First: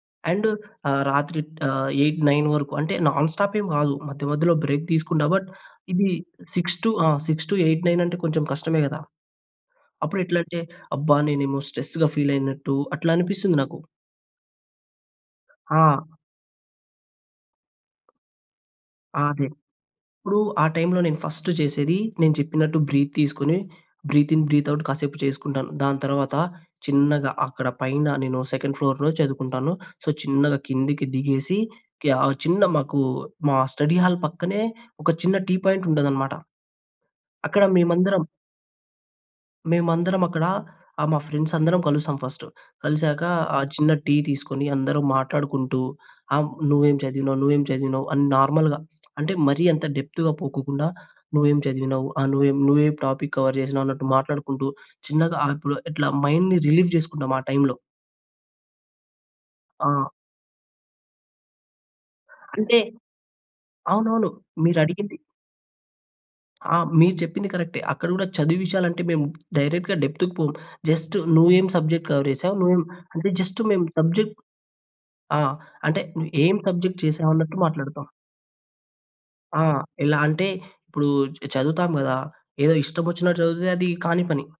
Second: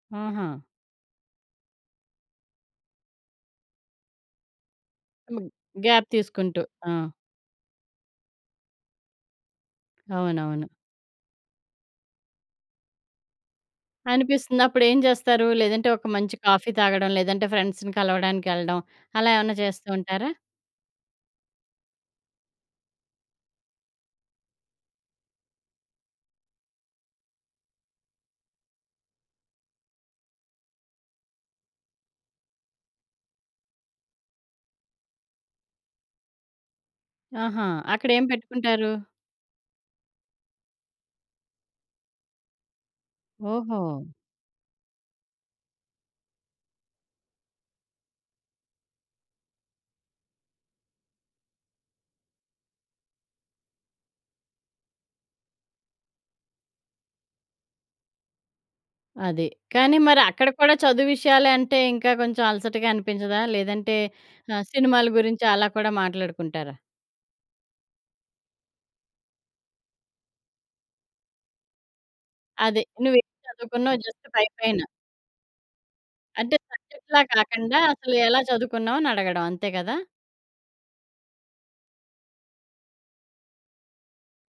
ఆహా! అండు ఆహ్, రాత్రి ఆహ్, 8, 9 వరకు అంటే నాన్‌స్టాప్ ఏం కాదు. మధ్య, మధ్యలో బ్రేక్ తీసుకున్నా. బట్, హ్మ్. గ్యాప్ ఇది తీసుకుంటూ. 6 ఆ! టు ఆహ్, 6-8, 9 అంటే కొంచెం కష్టమే కదా! అప్పుడెట్లంటే, అవునవును. అబ్బా! నేనేమో స్ట్రెస్‌గా ఫీలయినట్టు అట్లా అనిపిస్తుంది నాకు. అనిపిస్తుంది. అప్పుడేంచేస్తారు? ఆ! లేదంటే ఒక మంచి కాఫీ తాగడం, లేదంటే ఫ్రెండ్స్‌ని కలవడానికెళ్ళడం. అలా ఆదె. ఏమన్నా చేస్తూ ఉంటారా? ఇప్పుడు ఆ టైమ్‌లో నేను ఫస్టు జేసేది నేను చెప్పినట్టు, బ్రీత్ తీసుకొని, బ్రీత్ ఇన్, బ్రీత్ అవుట్ కాసేపు చేసుకుంటాను. దాని తరువాత, చిన్నగా అక్కడ పైన నేను సెకండ్ ఫ్లోర్‌లో చదువుకుంటాను. సో, చిన్నగా కిందకి దిగేసి, క్యా ఆహ్, చిన్న మాకు మా స్టడీ‌హాల్ పక్కనే ఒక చిన్న టీ పాయింట్ ఉంటదనమాట. అక్కడ ఆహా! మేమందరం... అక్కడేం పెట్టుకుంటారు? మేమందరం అక్కడా ఆహ్, మా ఫ్రెండ్స్ అందరం కలుస్తాం ఫస్టు. కలిసాక ఆ ఓహో! చిన్న టీ తీసుకొని, అందరం మాట్లాడుకుంటూ ఆహ్, నువ్వేం చదివినావు, నువ్వేం చదివినావు అని నార్మల్‌గా అంటే, మరీ అంత డెప్త్‌గా పోకోకుండా. నువ్వేం చదివినావు, ఆహ్, నువ్వేం, నువ్వేం టాపిక్ కవర్ జేసినావు అన్నట్టు మాట్లాడుకుంటూ చిన్నగా, ఆహ్, ఇప్పుడు ఇట్లా మైండ్‌ని రిలీవ్ చేసుకుంటాం. ఆ టైమ్‌లో. అది. కానీ ఆ! మరి అక్కడ కూడా, చదువు విషయాలే అంటే ఇంకా కొంచెం అంటే అలసటగా అనిపించదా? లేదంటే అవునవును. ఆహ్, సినిమాల మీరడిగింది గురించి అలా కూడా మాట్లాడుకుంటారా? ఆ! మీరు చెప్పింది కరెక్టే. అక్కడ కూడా చదువు విషయాలు అంటే మేము, డైరెక్ట్‌గా డెప్త్‌‌కి పోము. జస్టు నువ్వేం సబ్జెక్ట్ కవర్ జేసావు. అదె. నువ్వేం నువ్వేం అంటే జస్ట్ మేము చదువుకున్నావ్ జస్ట్ సబ్జెక్ట్ పైపైన. ఆ! అంటే అంటే, ఏం సబ్జెక్ట్ సబ్జెక్ట్‌లా చేసావన్నట్టు కాకండా, మాట్లాడుతాం. అసలు ఎలా చదువుకున్నావు? అని అడగడం ఆ! అంతే కదా! ఎలా అంటే, ఇప్పుడు చ చదువుతాం కదా! ఏదో ఇష్టమోచ్చినట్టు చదివితే అది కాని పని.